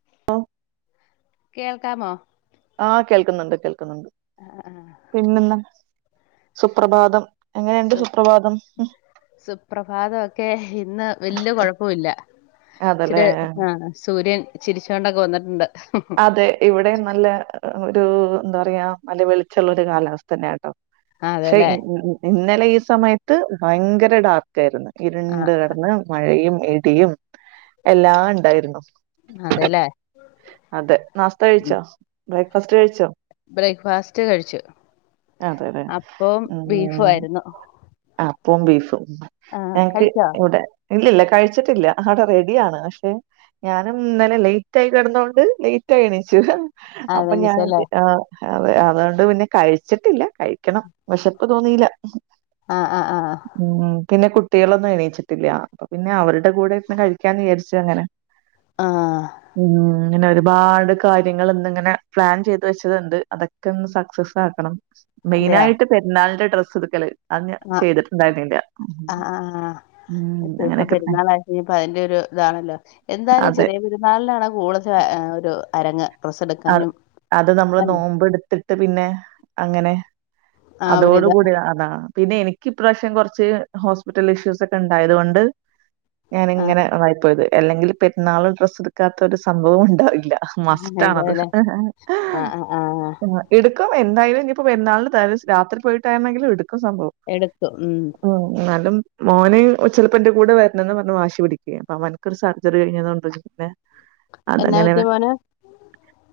[unintelligible] കേൾക്കാമോ ആഹ് കേൾക്കുന്നുണ്ട് കേൾക്കുന്നുണ്ട് ആ ആ. പിന്നെന്നാ സുപ്രഭാതം ണ്ട് സുപ്രഭാതം സുപ്രഭാതൊക്കെ ഇന്ന് വല്ല്യ കൊഴപ്പൊവില്ല അതല്ലേ ച്ചിര് ആഹ് സൂര്യൻ ചിരിച്ചോണ്ടൊക്കെ വന്നിട്ണ്ട് അതെ ഇവടെം നല്ല ഒരു എന്താ പറയാ നല്ല വെളിച്ചള്ള ഒരു കാലാവസ്ഥന്നാണ് ആ ഷെ അതെല്ലേ ഇ ഇ ഇ ഇന്നലെ ഈ സമയത്ത് ഭയ്ങ്കര ഡാർക്കായിര്ന്നു ആ ഇരുണ്ട് കടന്ന് മഴയും ഇടിയും എല്ലാ ഇണ്ടായിര്ന്നു അതെല്ലേ അതെ നാസ്ത കഴിച്ചോ ബ്രേക്ക്ഫാസ്റ്റ് കഴിച്ചോ ബ്രേക്ക്ഫാസ്റ്റ് കഴിച്ചു അതെ അതെ അപ്പോം ബീഫു ആര്ന്നു അപ്പും ബീഫും ഞങ്ങക്ക് കഴിച്ചോ ഇവിടെ ഇല്ലില്ല കഴിച്ചിട്ടില്ല അവിടെ റെഡിയാണ് പക്ഷെ ഞാനും ഇന്നലെ ലേറ്റ് ആയി കെടന്നോണ്ട് ലേറ്റ് ആയി എണിച്ചു ആ അപ്പൊ ഞാൻ വെള്ളിച്ചല്ലേ ആഹ് അതെ അതുകൊണ്ട് പിന്നെ കഴിച്ചിട്ടില്ല കഴിക്കണം വിശപ്പ് തോന്നില്ല ആഹ് ആഹ് ആഹ് ഉം പിന്നെ കുട്ടികളൊന്നും എണീച്ചിട്ടില്ല അപ്പ പിന്നെ അവരുടെ കൂടെ ഇരുന്ന് കഴിക്കാന്ന് വിചാരിച്ചു അങ്ങനെ ആഹ് ഉം ഇങ്ങനെ ഒരുപാട് കാര്യങ്ങൾ ഇന്നിങ്ങനെ പ്ലാൻ ചെയ്ത് വെച്ചതുണ്ട് അതൊക്കെ ഒന്ന് സക്സസ് ആക്കണം മെയിൻ അതെയോ ആയിട്ട് പെരുന്നാളിന്റെ ഡ്രസ്സ് എടുക്കൽ അത് ഞാൻ ആ ചെയ്തിട്ടുണ്ടായിരുന്നില ആ ആ ആ. ഇപ്പൊ പെരുന്നാൾ ആയിട്ട് ഇപ്പതിന്റൊരു ഇതാണല്ലോ എന്താലും ചെറിയ അതെ പെരു ന്നാളിനാണ് കൂടുതൽ ഒരു അരങ്ങ് ഡ്രസ് അത് എടുക്കാനും അത് നമ്മള് അല്ലേ നോമ്പ് എടുത്തി ട്ട് പിന്നെ അങ്ങനെ ആ ഒരു അതോടു ഇത് കൂടി അതാണ് പിന്നെ എനിക്ക് ഇപ്രാവശ്യം കുറച്ച് ഹോസ്പിറ്റൽ ഇഷ്യൂസ് ഒക്കെ ഉണ്ടായത്കൊണ്ട് ഞാൻ ആ ഇങ്ങനെ ആയിപ്പോയത് അല്ലെങ്കിൽ പെരുന്നാളിൻ ഡ്രസ്സ് എടുക്കാത്ത ഒരു സംഭവം ഉണ്ടാവില്ല മസ് റ്റാണത് ഇതല്ലേ ആ ആ ആ ആ. ആഹ് എടുക്കും എന്തായാലും ഇനിപ്പോ പെരുന്നാളിൻ രാത്രി പോയിട്ടായിരുന്നെങ്കിലും എടുക്കും സംഭവം എടുക്കും ഉം ഉം എന്നാലും മോൻ ചെലപ്പം ഇന്റെ കൂടെ വരണംന്ന് പറഞ് വാശി പിടിക്കുയെ അപ്പൊ അവനക്ക്‌ ഒരു സർജറി കഴിഞ്ഞത് കൊണ്ട് നെ എന്നാ പറ്റിയ മോൻ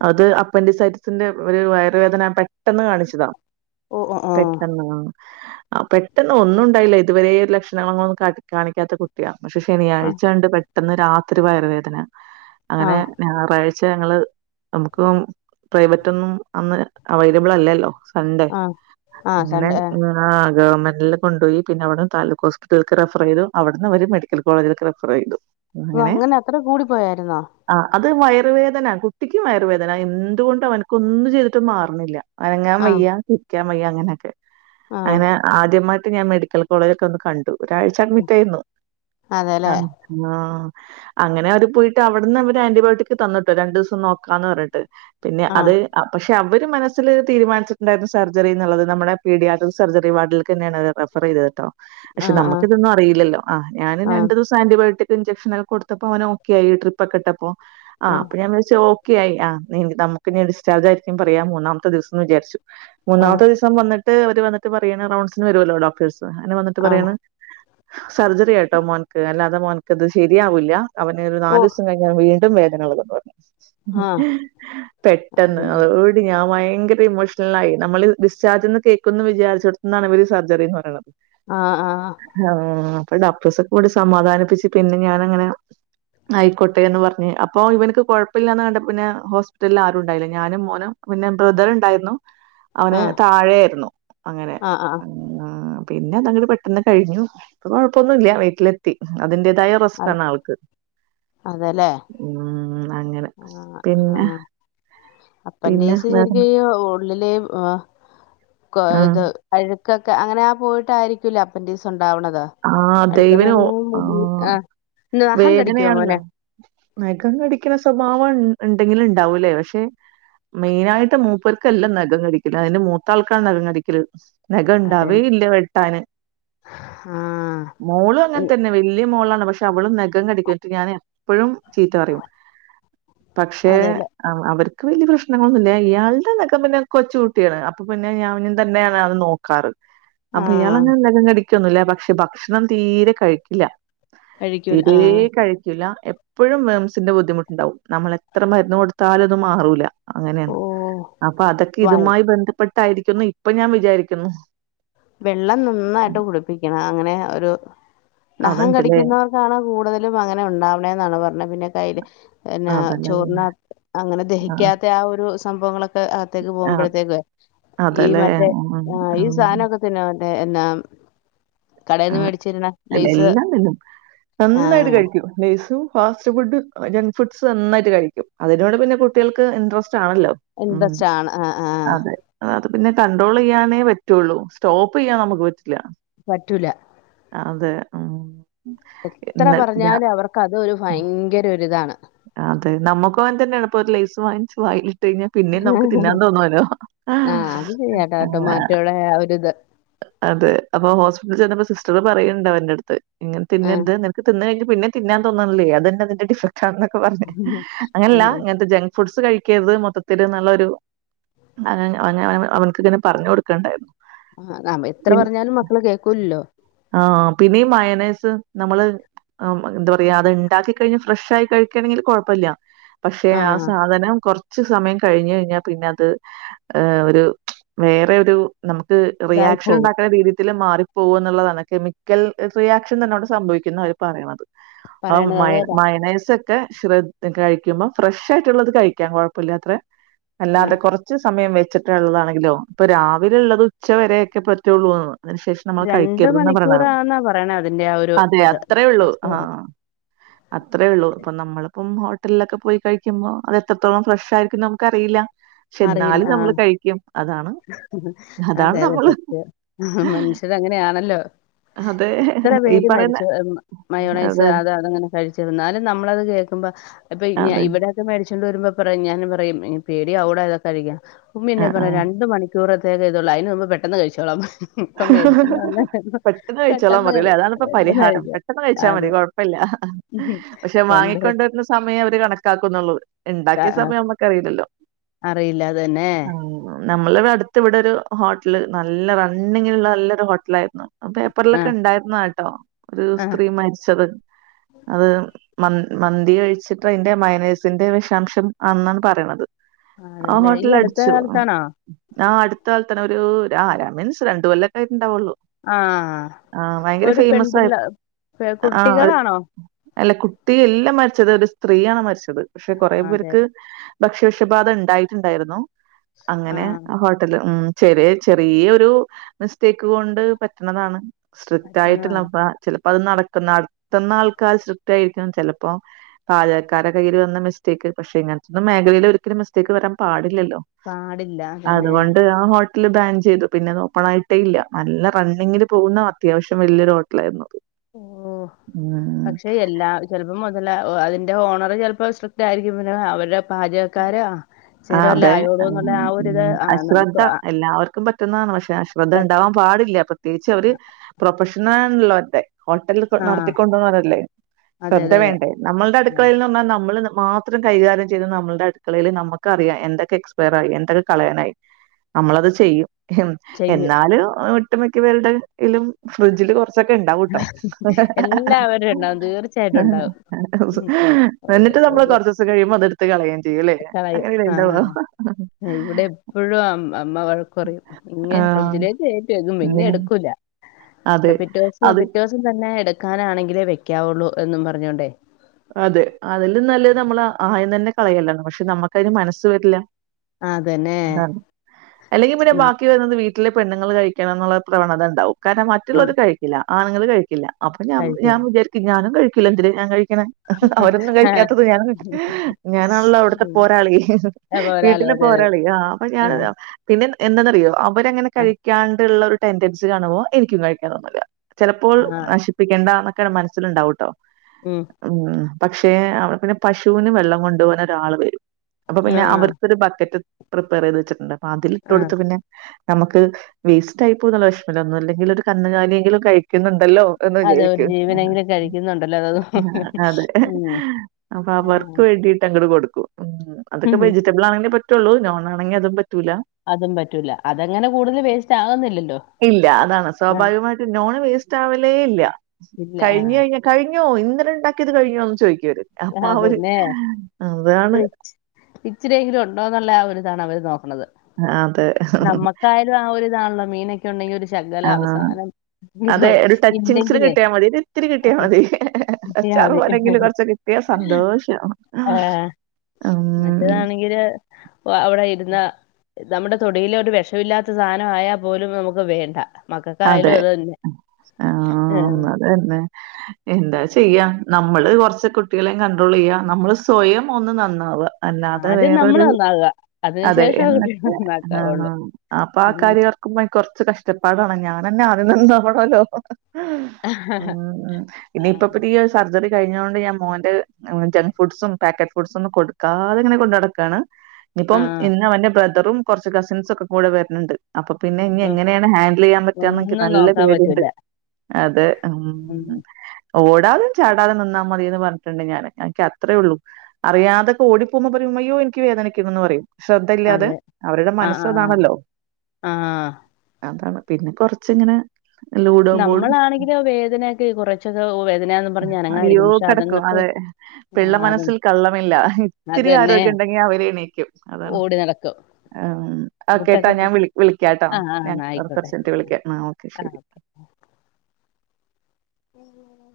അത് അപ്പൻഡിസൈറ്റിസിന്റെ ഒരു വയറുവേദന പെട്ടെന്ന് കാണിച്ചതാ ഓ ഓ ഓ പെട്ടെന്ന് ആഹ് പെട്ടന്ന് ഒന്നും ഉണ്ടായില്ല ഇതുവരെ ലക്ഷണങ്ങൾ ഒന്നും കാണിക്കാത്ത കു ട്ടിയാ പക്ഷെ ആ ശനിയാഴ്ച കണ്ട് പെട്ടെന്ന് രാത്രി വയറുവേദന ആ അങ്ങനെ ഞായറാഴ്ച ഞങ്ങള് നമുക്ക് പ്രൈവറ്റ് ഒന്നും അന്ന് അവൈലബിൾ അല്ലല്ലോ സൺ‌ഡേ ആ ആ അങ്ങനെ സൺഡേ ആ ഉം ആഹ് ഗവൺമെന്റില് കൊണ്ടോയി പിന്നവിടംതാലൂക്ക് ഹോസ്പിറ്റൽക്ക് ‌റഫ്രയ്തു അവിടുന്ന് ഓര് മെഡിക്കൽ കോളേജിൽക്ക് റെഫ്രെയ്തു ഓ അങ്ങനെ അത്ര കൂടി പോയായിരുന്നോ? ആഹ് അത് വയറു വേദന കുട്ടിയ്ക്കു വയറുവേദന എന്തുകൊണ്ട് അവൻക്കൊന്നും ചെയ്തിട്ട് മാറണില്ല ആ അനങ്ങാവയ്യ ഇരിയ്ക്കാൻ വയ്യ അങ്ങനക്കെ ആ അങ്ങനെ ആദ്യമായിട്ട് ഞാൻ മെഡിക്കൽ കോളേജോക്കെ ഒന്ന് കണ്ടു. ഒരാഴ്ച അഡ്മിറ്റായിരുന്നു അതെല്ലേ ആഹ് ആഹ് അങ്ങനെ അവര് പോയിട്ട് അവിട്ന്ന് അവര് ആന്റിബയോട്ടിക് തന്ന്‌ട്ടോ രണ്ടുസം നോക്കാന്ന് പറഞ്ഞിട്ട് പിന്നെ അത് ആ പഷേ അവര് മനസ്സില് തീരുനിച്ചിട്ടുണ്ടായിരുന്നു സർജറി എന്നുള്ളത് നമ്മളേ പീഡിയാട്രിസ് സർജറി വാർഡിൽക്കന്നെയാണ്റഫ് ഫ്രെതട്ടോ ആ ക്ഷെ ആ ആ നമുക്ക്തൊന്നും അറിയില്ലല്ലോ ആഹ് ഞാനും ആ രണ്ടു ദിവസ് ആന്റിബയോട്ടിക് ഇൻചക്ഷനൊക്കെ കൊടുത്തപ്പോ അവനോക്കെ ആയി ട്രിപ്പൊക്കെ ഇട്ടപ്പോ ആഹ് അപ്പ ഞാൻ വിചാരിച്ചു ഓ ക്കെയായി ആഹ് നമക്ക്ഞ്ഞി ഡിസ്ചാർജായിരിക്കും പറയാ മൂന്നാമത്തെ ദിവസംന്ന് വിചാരിച്ചു ആ മൂന്നാമത്തെ ദിസ് സം വന്നിട്ട് അവര് വന്നട്ട് പറയാണ് റൗൺസിന് വരല്ലോ ഡോക്ടേഴസ് അങ്ങനെ വന്നിട്ട് ആ പറയാണ് സർജറിയട്ടോ മോൻക്ക് അല്ലാതെ മോൻക്കത് ശരിയാവുല്ല അവന്ത് ഓ നാലിസം കയി അവന് വീണ്ടും വേദനളകുന്ന് പറഞ്ഞു ആ പെട്ടെന്ന് അ അയ്യയ്യ. വു ഞാ വൈങ്കര ഇമോഷലായി നമ്മള് ഡിസ്ചാർജ്ന്ന് കേക്കന്നു വിചാരിച്ചെടുത്തുന്നാണ് ഇവര് സർജറിന്ന് പറയ്ന്നത് ആഹ് ആഹ് ഹോ പ്പ ഡോക്ടേഴ്സ് കൂടി സമാധാനിപ്പിച്ചിട്ട് പിന്നെ ഞാനങ്ങനെ ആയിക്കോട്ടെന്ന് പറഞ്ഞ് അപ്പൊ ഇവൻക്ക് കൊഴ പ്പല്ലന്ന് കണ്ടപ്പ പിന്നെ ഹോസ്പിറ്റലിൽ ആരുണ്ടായിരുന്നില്ല ഞാനും മോനും പിന്നെ ബ്രദറണ്ടായിരുന്നു ആ അവന് താഴെയായിരുന്നു അങ്ങനെ ആ ആ ആഹ് പിന്നെന്താ അതങ്ങട് പെട്ടെന്ന് കഴിഞ്ഞു ഇപ്പൊ കൊഴപ്പൊന്നുല്ല്യാ വീട്ടിലെത്തി അതിന്റെ ഡയറസ്റ്റ് നാൾക്ക് ലേ ഉംഹ് അങ്ങനെ പിന്നെ പിന്നെ വേറെ ലിലേം ആഹ് കൊയ്ത് അഴുക്കൊക്കെ അങ്ങനാ പോയിട്ടായിരിക്കൂല്ലേ അപ്പൻഡിക്സ് ഉണ്ടാവണത് ആഹ് അതെ അഴുക്കെന്ന് ഇവന് ഓ പറഞ്ഞാ മുടി ആഹ് നഹം കടിയ്ക്കോ വേദനയാണല്ലോ. മോന് നഖം കടിക്കണ സ്വഭാവം ഇണ്ടെങ്കില് ഇണ്ടാവൂലേ പക്ഷെ മെയിനായിട്ട് മൂപ്പർക്കല്ല നഖം കടിക്കല് അതിന്റെ മൂത്താൾക്കാ നഖം കടിക്കല് നഖം ഇണ്ടാവേല്ല വെട്ടാന് ഉംഹ് മോളും അങ്ങൻതന്നെ വെല്ല്യ മോളാണ് പക്ഷെ അവളും നഖം കടിക്കും എന്നിട്ട് ഞാന് ഇപ്പഴും ചീത്തപറിയും പക്ഷേ. അതെല്ലേ ആഹ് അവർക്ക് വലിയ പ്രശ്നങ്ങളൊന്നുല്ല ഇയാൾടെ ഒക്കെ പിന്നെ കൊച്ചുകുട്ട്യാളാ അപ്പൊ പിന്നെ ഞാന് തന്നെയാണ് ആള് നോക്കാറ് അപ്പൊ ആഹ് ഇയാളങ്ങനെ നല്ലനടിയ്ക്കോന്നില്ല പക്ഷെ ഭക്ഷണം തീരെ കഴിക്കില്ല കഴിക്കൂല തീരേ ആഹ് കഴിക്കൂലഎ പ്പോഴും മേംസിന്റെ ബുദ്ധിമുട്ടുണ്ടാവും നമ്മൾ എത്ര മരുന്ന് കൊടുത്താലും അത് മാറൂല അങ്ങനെ ഓ അപ്പൊ അതൊക്കെ വൈ ഇതുമായി ബന്ധപ്പെട്ടായിരിക്കുന്ന് ഇപ്പൊ ഞാൻ വിചാരിക്കുന്നു വെള്ളം നന്നായിട്ട് കുടിപ്പിക്കണം അങ്ങനെ ഒരു നഹം അതുണ്ട്ല്ലേ. കടിക്കുന്നവർക്കാണ് കൂടുതലും അങ്ങനെ ഉണ്ടാവണെന്നാണ് പറഞ്ഞെ പിന്നെ കയ്ല് പിന്നെ അതല്ലേ പിന്നെ. ചോറിനാത്ത് അങ്ങനെ ദഹിക്കാത്ത ആഹ് ഒരു സംഭവങ്ങളൊ ആഹ് അകത്തേക്ക് ആഹ്. പോമ്പഴത്തേക്ക് ഈ അതല്ലേ. മറ്റേ ഉം. ഈ ഉം. സാനമൊ തിനാത്തെ എല്ലാം ആഹ് ലേസ് അതെല്ലാംതിന്നും നന്നായിട്ട് ആഹ് കഴിയ്ക്കും ലെയ്സും ഫാസ്റ്റ്ഫുഡും ജങ്ക്ഫുഡ്സും നന്നായിട്ട് കഴിക്കും അതിനോട് പിന്നെ കുട്ടികൾക്ക് ഇൻട്രസ്റ്റ് ആണല്ലോ ഉംഹ് ഇൻട്രസ്റ്റ് ആണ് ആഹ് ആഹ് അതെ അത് പിന്നെ കണ്ട്രോളെയ്യാനേ പറ്റുള്ളൂ സ്റ്റോപ്പ് ചെയ്യാൻ നമുക്ക് പറ്റില്ല പറ്റൂല അതെ ഉംഹ് എത്ര പറഞ്ഞാലും അവർക്ക് അത് ഒര് ഭയങ്കര ഒരിതാണ് അതെ നമ്മുക്കും അങ്ങനെ തന്നേണ് ഇപ്പൊ ഒരു ലൈസ് വാങ്ങിച്ച് വായി പിന്നെ പിന്നേം നമുക്ക് തിന്നാൻ തോന്നൂലോ ആഹ് അത് ശരിയാട്ടോ ആഹ് ടൊമാറ്റോടെ ആ ഒരിത് അതെ അപ്പൊ ഹോസ്പിറ്റലിൽ ചെന്നപ്പോ സിസ്റ്ററ് പറയ്ണ്ട് അവൻ്റെടുത്ത് ഇങ്ങനെ ആഹ് തിന്നര്ത് നിനക്ക് തിന്ന് കഴിഞ്ഞാ പിന്നെ തിന്നാൻ തോന്ന്ൺല്യേ അതന്നെ അതിന്റെ ഡിഫ റ്റാന്നൊക്കെ പറഞ്ഞ് അങ്ങനല്ല ആഹ് ഇങ്ങൻത്തെ ജെങ്ക്സ് ഫുഡ്സ് കഴിക്കരുത് മൊത്തത്തില് എന്നൊരു അ അവ അവൻക്ക് ഇങ്ങനെ പറഞ്ഞ് കൊടുക്കുണ്ടാരുന്ന് ആഹ് എത്ര പറഞ്ഞാലും മക്കള് കേക്കൂലല്ലോ ആഹ് പിന്നെ ഈ മയണൈസ് നമ്മള് എന്താ പറയാ അത് ഇണ്ടാക്കി കഴിഞ്ഞ് ഫ്രഷായി കഴിക്കണെങ്കി കൊഴപ്പില്ല പക്ഷെ ആഹ് സാധനം കൊറച്ച് റച്ച് സമയം കഴിഞ്ഞ് കഴിഞ്ഞാ പിന്നെ അത് ഏഹ് ഒരു വേറൊരു നമുക്ക് ഇതായി റിയാക്ഷൻ പോകും ഇണ്ടാക്കുന്ന രീതിത്തില് മാറി പോകുവെന്നുള്ളതാണ് കെമിക്കൽ റിയാക്ഷൻ തന്നെ അവിടെ സംഭവിക്കുന്നാ അവര് പറയണത് ആഹ് പറയണത് മ അതേതാ മായോണൈസൊ ക്കെ കഴിക്കുമ്പം ഫ്രഷായിട്ടുള്ളത് കഴിക്കാം കൊഴപ്പില്ലാത്രെ അല്ലാതെ ആഹ് കൊറ ച്ച്‌ സമയം വെച്ചിട്ടുള്ളതാണെങ്കിലോ ഇപ്പൊ രാവിലെ ഇള്ളത് ഉച്ചവരെയൊക്കെ പറ്റൊള്ളൂന്ന് അതിനുശേഷം നമ്മള് രണ്ട് കൈക്കരുതെന്നാ പറയണെ മണിക്കൂറാന്നാ പറയണെ അതിന്റെ ആ ഒരു അതെ ഇത് അത്രേള്ളൂ എക്സ്പയറി ആഹ് അത്രേള്ളൂ ഇപ്പൊ നമ്മള് അപ്പം ഹോട്ടൽലൊക്കെ പോയി കഴിക്കുമ്പോ അത് എത്രത്തോളം ഫ്രഷായിരിക്കും നമുക്കറിയില്ല അറിയില്ല ഇന്നാലും നമ്മള് ആഹ് കഴിക്കും അതാണ് അതെ അതാണ് അതെ നമ്മൾ സത്യം മനുഷ്യര് അങ്ങനെയാണല്ലോ അതെ. എത്ര ഈ പേര് പറയുന്ന മരിച്ചു മയോണൈസ് അതെ, അത് അതങ്ങനെ കഴിച്ചിത് എന്നാലും നമ്മളത് കേൾക്കുമ്പോ ഇപ്പൊ അതെ. ഇവിടെ മേടിച്ചോണ്ട് വെര്മ്പോ പറയും ഞാൻ പറയും പേടിയാവെടാ അതൊക്കെ കഴിക്യാൻ അ ഉമ്മിയെന്നെ ആ. പറയ്ണെ രണ്ട് ഏട്ട് മണിക്കൂറത്തേക്കെ ഇതൊള്ളൂ ഐൻ്റെ മുമ്പേ പെട്ടെന്ന് കഴിച്ചോളാം പെട്ടെന്ന് കഴിച്ചോളാൻ പെട്ടെന്ന് പറയും അഥലെപ്പ പരിഹാരം കഴിച്ചു പെട്ടെന്ന് കഴിച്ചാ അത് മതി കൊഴപ്പല്ല പക്ഷെ കൊണ്ട് വാങ്ങിക്കൊണ്ട് വര്ന്ന സമയെ അവര് കണക്കാക്കുന്നൊള്ളൂ ഇണ്ടാക്കിയ സമയവുമ്പോ കറീലല്ലോ അറീല്ല അതെന്നെ ഉം നമ്മളിവിടെ അട്ത്ത് ഇവിടൊരു ഹോട്ടല് നല്ല റണ്ണിങ്ങില്ള്ള നല്ലൊരു ഹോട്ടലായ്ര്ന്നു അ ആ പേപ്പർലൊക്കെ ഇണ്ടായിര്ന്നാട്ടോ ഒരു ആ സ്ത്രീ മരിച്ചത് അത് മൻ മന്തി കഴിച്ചിട്ട് ഐന്റെ മയൊനൈസിന്റെ വെഷാംശം എന്നാണ് പറയ്ണത് അതെല്ലേ ഈ ആഹോട്ടല് അടുത്ത അടിച്ചു അഹ കാലത്താണോ ആഹ് അട്ത്ത കാലത്താണ് ഒരു രാ മീൻസ് രണ്ട് കൊല്ലക്കായിട്ട്ണ്ടാവൊള്ളൂ ആ ആഹ് ഭയങ്കര ഒരു ഫെയ്മെസായി പെൺപിള്ള പെ- ആഹ് ഒരു കുട്ടികളാണോ അല്ല കുട്ടി എല്ലാ മരിച്ചത് ഒരു സ്ത്രീയാണ് മരിച്ചത് പക്ഷെ കൊറെ അതെ പേർക്ക് ഭക്ഷ്യവിഷബാധ ഇണ്ടായിട്ടുണ്ടായിര്ന്നു അങ്ങനെ ആ ഹോട്ട ൽ ഉം ചെറിയ ചെറിയൊരു മിസ്റ്റേക്ക് കൊണ്ട് പറ്റ്ണതാണ് പറ്റുന്നതാണ് സ്ട്രിക്റ്റായിട്ട്ള്ളപ്പ ചെലപ്പോ അത് നടക്ക്ന്ന നട്ത്ത്ന്ന ആൾക്കാര് സ്ട്രിക്റ്റായിരിക്കണം ചെലപ്പോ പാചക്കാരെ കയ്യില് വന്ന മിസ്റ്റേക്ക് പക്ഷെ ഇങ്ങൻത്തൊന്നും മേഖലയില് ഒരിക്കലും മിസ്റ്റേക്ക് വരാൻ പാടില്ലല്ലോ പാടില്ലാ അതന്നെ രാ ഹോട്ട ല് ബാൻ ചെയ്തു പിന്നെ അത് ഓപ്പണായിട്ടേ ഇല്ല നല്ല റെണ്ണിങ്ങില് പോകുന്ന അത്യാവശ്യം വല്യൊരു ഹോട്ടലായിര്ന്നത് ഓഹ് പക്ഷെ എല്ലാ ചെൽപ്പോം മൊതലാ അതിന്റെ ഓണറ് ചെൽപ്പോ സ്ട്രിക്ടായിരിക്കും പിന്നെ അവര്ടെ ആഹ് അതെ ആയോളൂ എന്നുള്ള ആ ഒരിത് ആ അശ്രദ്ധ നമുക്ക് ആ എല്ലാവർക്കും പ റ്റുന്നാണ് പക്ഷെ അശ്രദ്ധ പ- ഇണ്ടാവാൻ പാടില്ല പ്രത്യേകിച്ച് അവര് പ്രൊഫഷണാൺല്ലോ അതെ ഹോട്ടൽ ആ നടത്തിക്കൊണ്ടോവുന്നവരെല്ലേ അതെ ശ്രദ്ധ അതെ അതെ വേണ്ടേ നമ്മൾടെ ആ അടുക്കളയില്ന്ന് വന്ന നമ്മള് മാ ത്രം കൈകാര്യം ചെയ്ത് നമ്മൾ അടുക്കളയിൽ നമുക്ക അറിയാം എന്തൊക്കെ എക്സ്പയർ ആയി എന്തൊക്കെ കളയാനായി നമ്മളത് ചെയ്യും ഉം ചെയ്യും എന്നാലും ഒട്ടുമിക്കവേട്ടിലും ഫ്രിഡ്ജില് കൊർ ചെക്കെ ഇണ്ടാവൂട്ടോ എല്ലാവരും ഉണ്ടാവും തീർച്ചയായിട്ടും ഉണ്ടാവും ഒരു എന്നിട്ട് നമ്മള് ഒരു കൊറച്ച് ദിവസം കഴിയുമ്പോ അതെടുത്ത് കളയയും ചെയ്യൂല്ലേ കളയും അങ്ങനെല്ലെ ഇണ്ടാവാ ആ ഇവിടെ എപ്പോഴും അമ്മ വഴക്കുറിയും ഇങ്ങനെ ആഹ് ഫ്രിഡ്ജിലേക്ക് കെറ്റി വയ്ക്കും പിന്നെ അങ്ങനെ എടുക്കൂല അതെ. പിറ്റേ ദിവസം അത് പിറ്റേ ദിവസം തന്നെ എടുക്കാനാണെങ്കിലേ വെക്കാവുള്ളൂ എന്നും പറഞ്ഞോണ്ടേ അതെ അതിലും നല്ലത് നമ്മൾ ആയംതന്നെ കളയലാണ് പക്ഷെ നമ്മുക്ക അതിന് മനസ്സ് വരില്ല ആ അതന്നെ ആ അല്ലെങ്കിൽ പിന്നെ ബാക്കി വരുന്നത് വീ ട്ടിൽ പെണ്ണുങ്ങൾ കഴിക്കണം എന്നുള്ള പ്രവണതഇണ്ടാവും കാരണം മറ്റുള്ളത് കഴിക്കില്ല ആണുങ്ങൾ കഴിക്കില്ല അപ്പൊ ഞാ ഞാൻ കഴിക്കരുത് വിജാരിക്കും ഞാനും കഴിക്കില്ല എന്തിനാ ഞാൻ കഴിക്കണേ അവരൊന്നും ആ കഴിക്കാത്തത് ഞാൻ ഞാനാണല്ലോ അവിടത്തെ ഉം. പോരാളി അപ്പൊ ഒരാളെ വീട്ടിലെ അതെ അതെ പോരാളി ആ അപ്പൊ ഞാൻത് പിന്നെ ഏ എന്താന്നറിയോ അവരങ്ങനെ കഴിക്കാണ്ടുള്ള ഒരു ടെൻറൻസി കാണുമ്പോൾ എനിക്കും കഴിക്കാൻ തോനില്ല ചെലപ്പോൾ ആഹ് ആഹ് നശിപ്പിക്കേണ്ട എന്നൊക്കെ മനസ്സിലുണ്ടവുട്ടോ ഉം ഉം പക്ഷേ അടെ പിന്നെ പശുവിന് വെള്ളം കൊണ്ടു പോകാൻ ഒരാൾ വരും അപ്പൊ പിന്നെ ആഹ് അവർക്കൊരു ബക്കറ്റ് പ്രിപ്പയർ ചെയ്ത് വെച്ചിട്ടുണ്ട് അപ്പൊ അതില് ഇട്ട് ആഹ് കൊടുത്ത് പിന്നെ നമുക്ക് വേസ്റ്റ് ആയി പോന്നുല്ല വിഷമില്ല ഒന്നും അല്ലെങ്കിൽ ഒരു കന്നുകാലിയെങ്കിലും കഴിക്കുന്നുണ്ടല്ലോ എന്ന് അതെ ഒരു ജീവനെങ്കനിലെ കഴിക്കുന്നുണ്ടല്ലോ അതത് ആ അതെ ഉം അപ്പൊ വർക്ക് വേണ്ടിട്ട് അങ്ങോട് കൊടുക്കും ഉ അതൊക്കെ ഉം വ റ്റബിൾ ആണെങ്കേ പറ്റുള്ളൂ നോൺാണെങ്ക അതും പറ്റൂല്ല അതും പറ്റൂല അതങ്ങനെ കൂടുതൽ വേസ്റ്റ് ആവുന്നില്ലല്ലോ ഇല്ല അതാണ് സ്വാഭാവികമായിട്ട് നോൺ വേസ്റ്റ് ആവലേ ഇല്ല ഇല്ല കഴിഞ്ഞ ആഹ് കഴിഞ്ഞ. കഴിഞ്ഞോ, ഇന്നലെ ഉണ്ടാക്കിയത് കഴിഞ്ഞോന്ന് ചോദിക്കും അവര് അപ്പൊ അവര് അതന്നെ അതാണ്. ഒരു ഇച്ചി- ഇച്ചിരിയെങ്കിലും ഉണ്ടോ ഉള്ള ആഹ് ഒരു ഇതാണ് അവര് നോക്കണത്. അതെ ഇത് ആഹ് ഒരു ഇതാണല്ലോ, മീനൊക്കെ. ഉണ്ടെങ്കിൽ ഒരു ആ. ശകലം അവസാനം അതെ ഒരു ടച്ചിങ്സിന് ഇല്ലെങ്കിലേ കിട്ടിയാ മതി. ഒരിത്തിരി കിട്ടിയാ ഓക്കേ. മതി. അച്ചാർ കിട്ടിയാവത്. പോലെങ്കിലും കുറച്ച് കിട്ടിയാ സന്തോഷം. ആഹ് ഉം. മറ്റേതാണെങ്കില് വാ അവിടെ ഇരുന്ന. നമ്മുടെ തൊടിയില് ഒരു വിഷമില്ലാത്ത സാധന ആയാൽ പോലും നമുക്ക് വേണ്ട. മക്കൾക്കായാലും അതെ. അത് തന്നെ ആഹ്. തന്നെ എന്താ ചെയ്യാം, നമ്മള് കൊറച്ച് കുട്ടികളെയും കണ്ട്രോൾ ചെയ്യാ നമ്മള് സ്വയം ഒന്ന് നന്നാവുക. അല്ലാതെ ആദ്യം നമ്മള് വേറൊരു നന്നാകുക അതെ അതിനുശേഷം കുട്ടികൾ എന്നിട്ട് ആഹ് നന്നാക്കാവുള്ളൂ അപ്പൊ ആഹ് കാര്യം. ക്കുപ്പോ കൊറച്ച് കഷ്ടപ്പാടാണ്, ഞാൻ തന്നെ ആദ്യം തിന്നു നോക്കണമല്ലോ. ഉം ആ ഇനിയിപ്പ പുതിയ ഈ സർജറി കഴിഞ്ഞൊണ്ട് ഞാൻ മോന്റെ. ജങ്ക് ഫുഡ്സും പാക്കറ്റ് ഫുഡ്സും ഒന്നും കൊടുക്കാതെ അങ്ങനെ കൊണ്ടുനടക്കാണ്. ഇന്ന് ആ ഇപ്പം ഇന്ന് അവന്റെ ബ്രദറും കൊറച്ച് കസിൻസും ഒക്കെ കൂടെ വരുന്നുണ്ട്. അപ്പൊ പിന്നെ ഇനി അപ്പൊ എങ്ങനെയാണ് ഹാന്ൻഡിൽ ചെയ്യൻ പ റ്റുവാ എനിക്ക് ഒന്നും നല്ല നോക്കാൻ പേടിയുണ്ട്, പറ്റൂല അതെ ഉം. ഓടാനും ചാടാനും നിന്നാൽ മതിന്ന് പറഞ്ഞിട്ടുണ്ട് ഞാന് എനിക്ക് അത്രേയുള്ളൂ. അറിയാതെ ഓടിപ്പോകുമ്പോ പറയും, അയ്യോ എനിക്ക് വേദനിക്കുന്ന എന്ന് പറയും. ശ്രദ്ധയില്ലാതെ അതെ അവരുടെ ആ മനസ്സ് ആ അതാണല്ലോ. ആ ആ അതാണ് പിന്നെ കൊറച്ച് ഇങ്ങനെ. നമ്മളാണെങ്കിലും വേദനയൊക്കെ കുറച്ചൊക്കെ വേദനാന്ന് പറഞ്ഞ് അയ്യോ അനങ്ങാതിരിക്കും, പക്ഷേ കിടക്കും അതുങ്ങള്. അതെ പിള്ള മനസ്സിൽ കള്ളമില്ല, ഇത്തിരി അതന്നെ ആരോഗ്യം ഉണ്ടെങ്കിൽ അവരെ എണീക്കും അതാണ്. ഓടി നടക്കും ആഹ് ഓക്കേ കേട്ടോ കൂട്ടൊക്കെ ഞാൻ കൂ- വിളി വിളിക്കാം കേട്ടോ, ആ ആ ഞാൻ എന്നാ കൊറച്ച് ആയിക്കോട്ടെ ശരി കഴിഞ്ഞിട്ട് വിളിക്കാം ആഹ് ഓക്കേ ആ ശരി. പേര് എന്നാ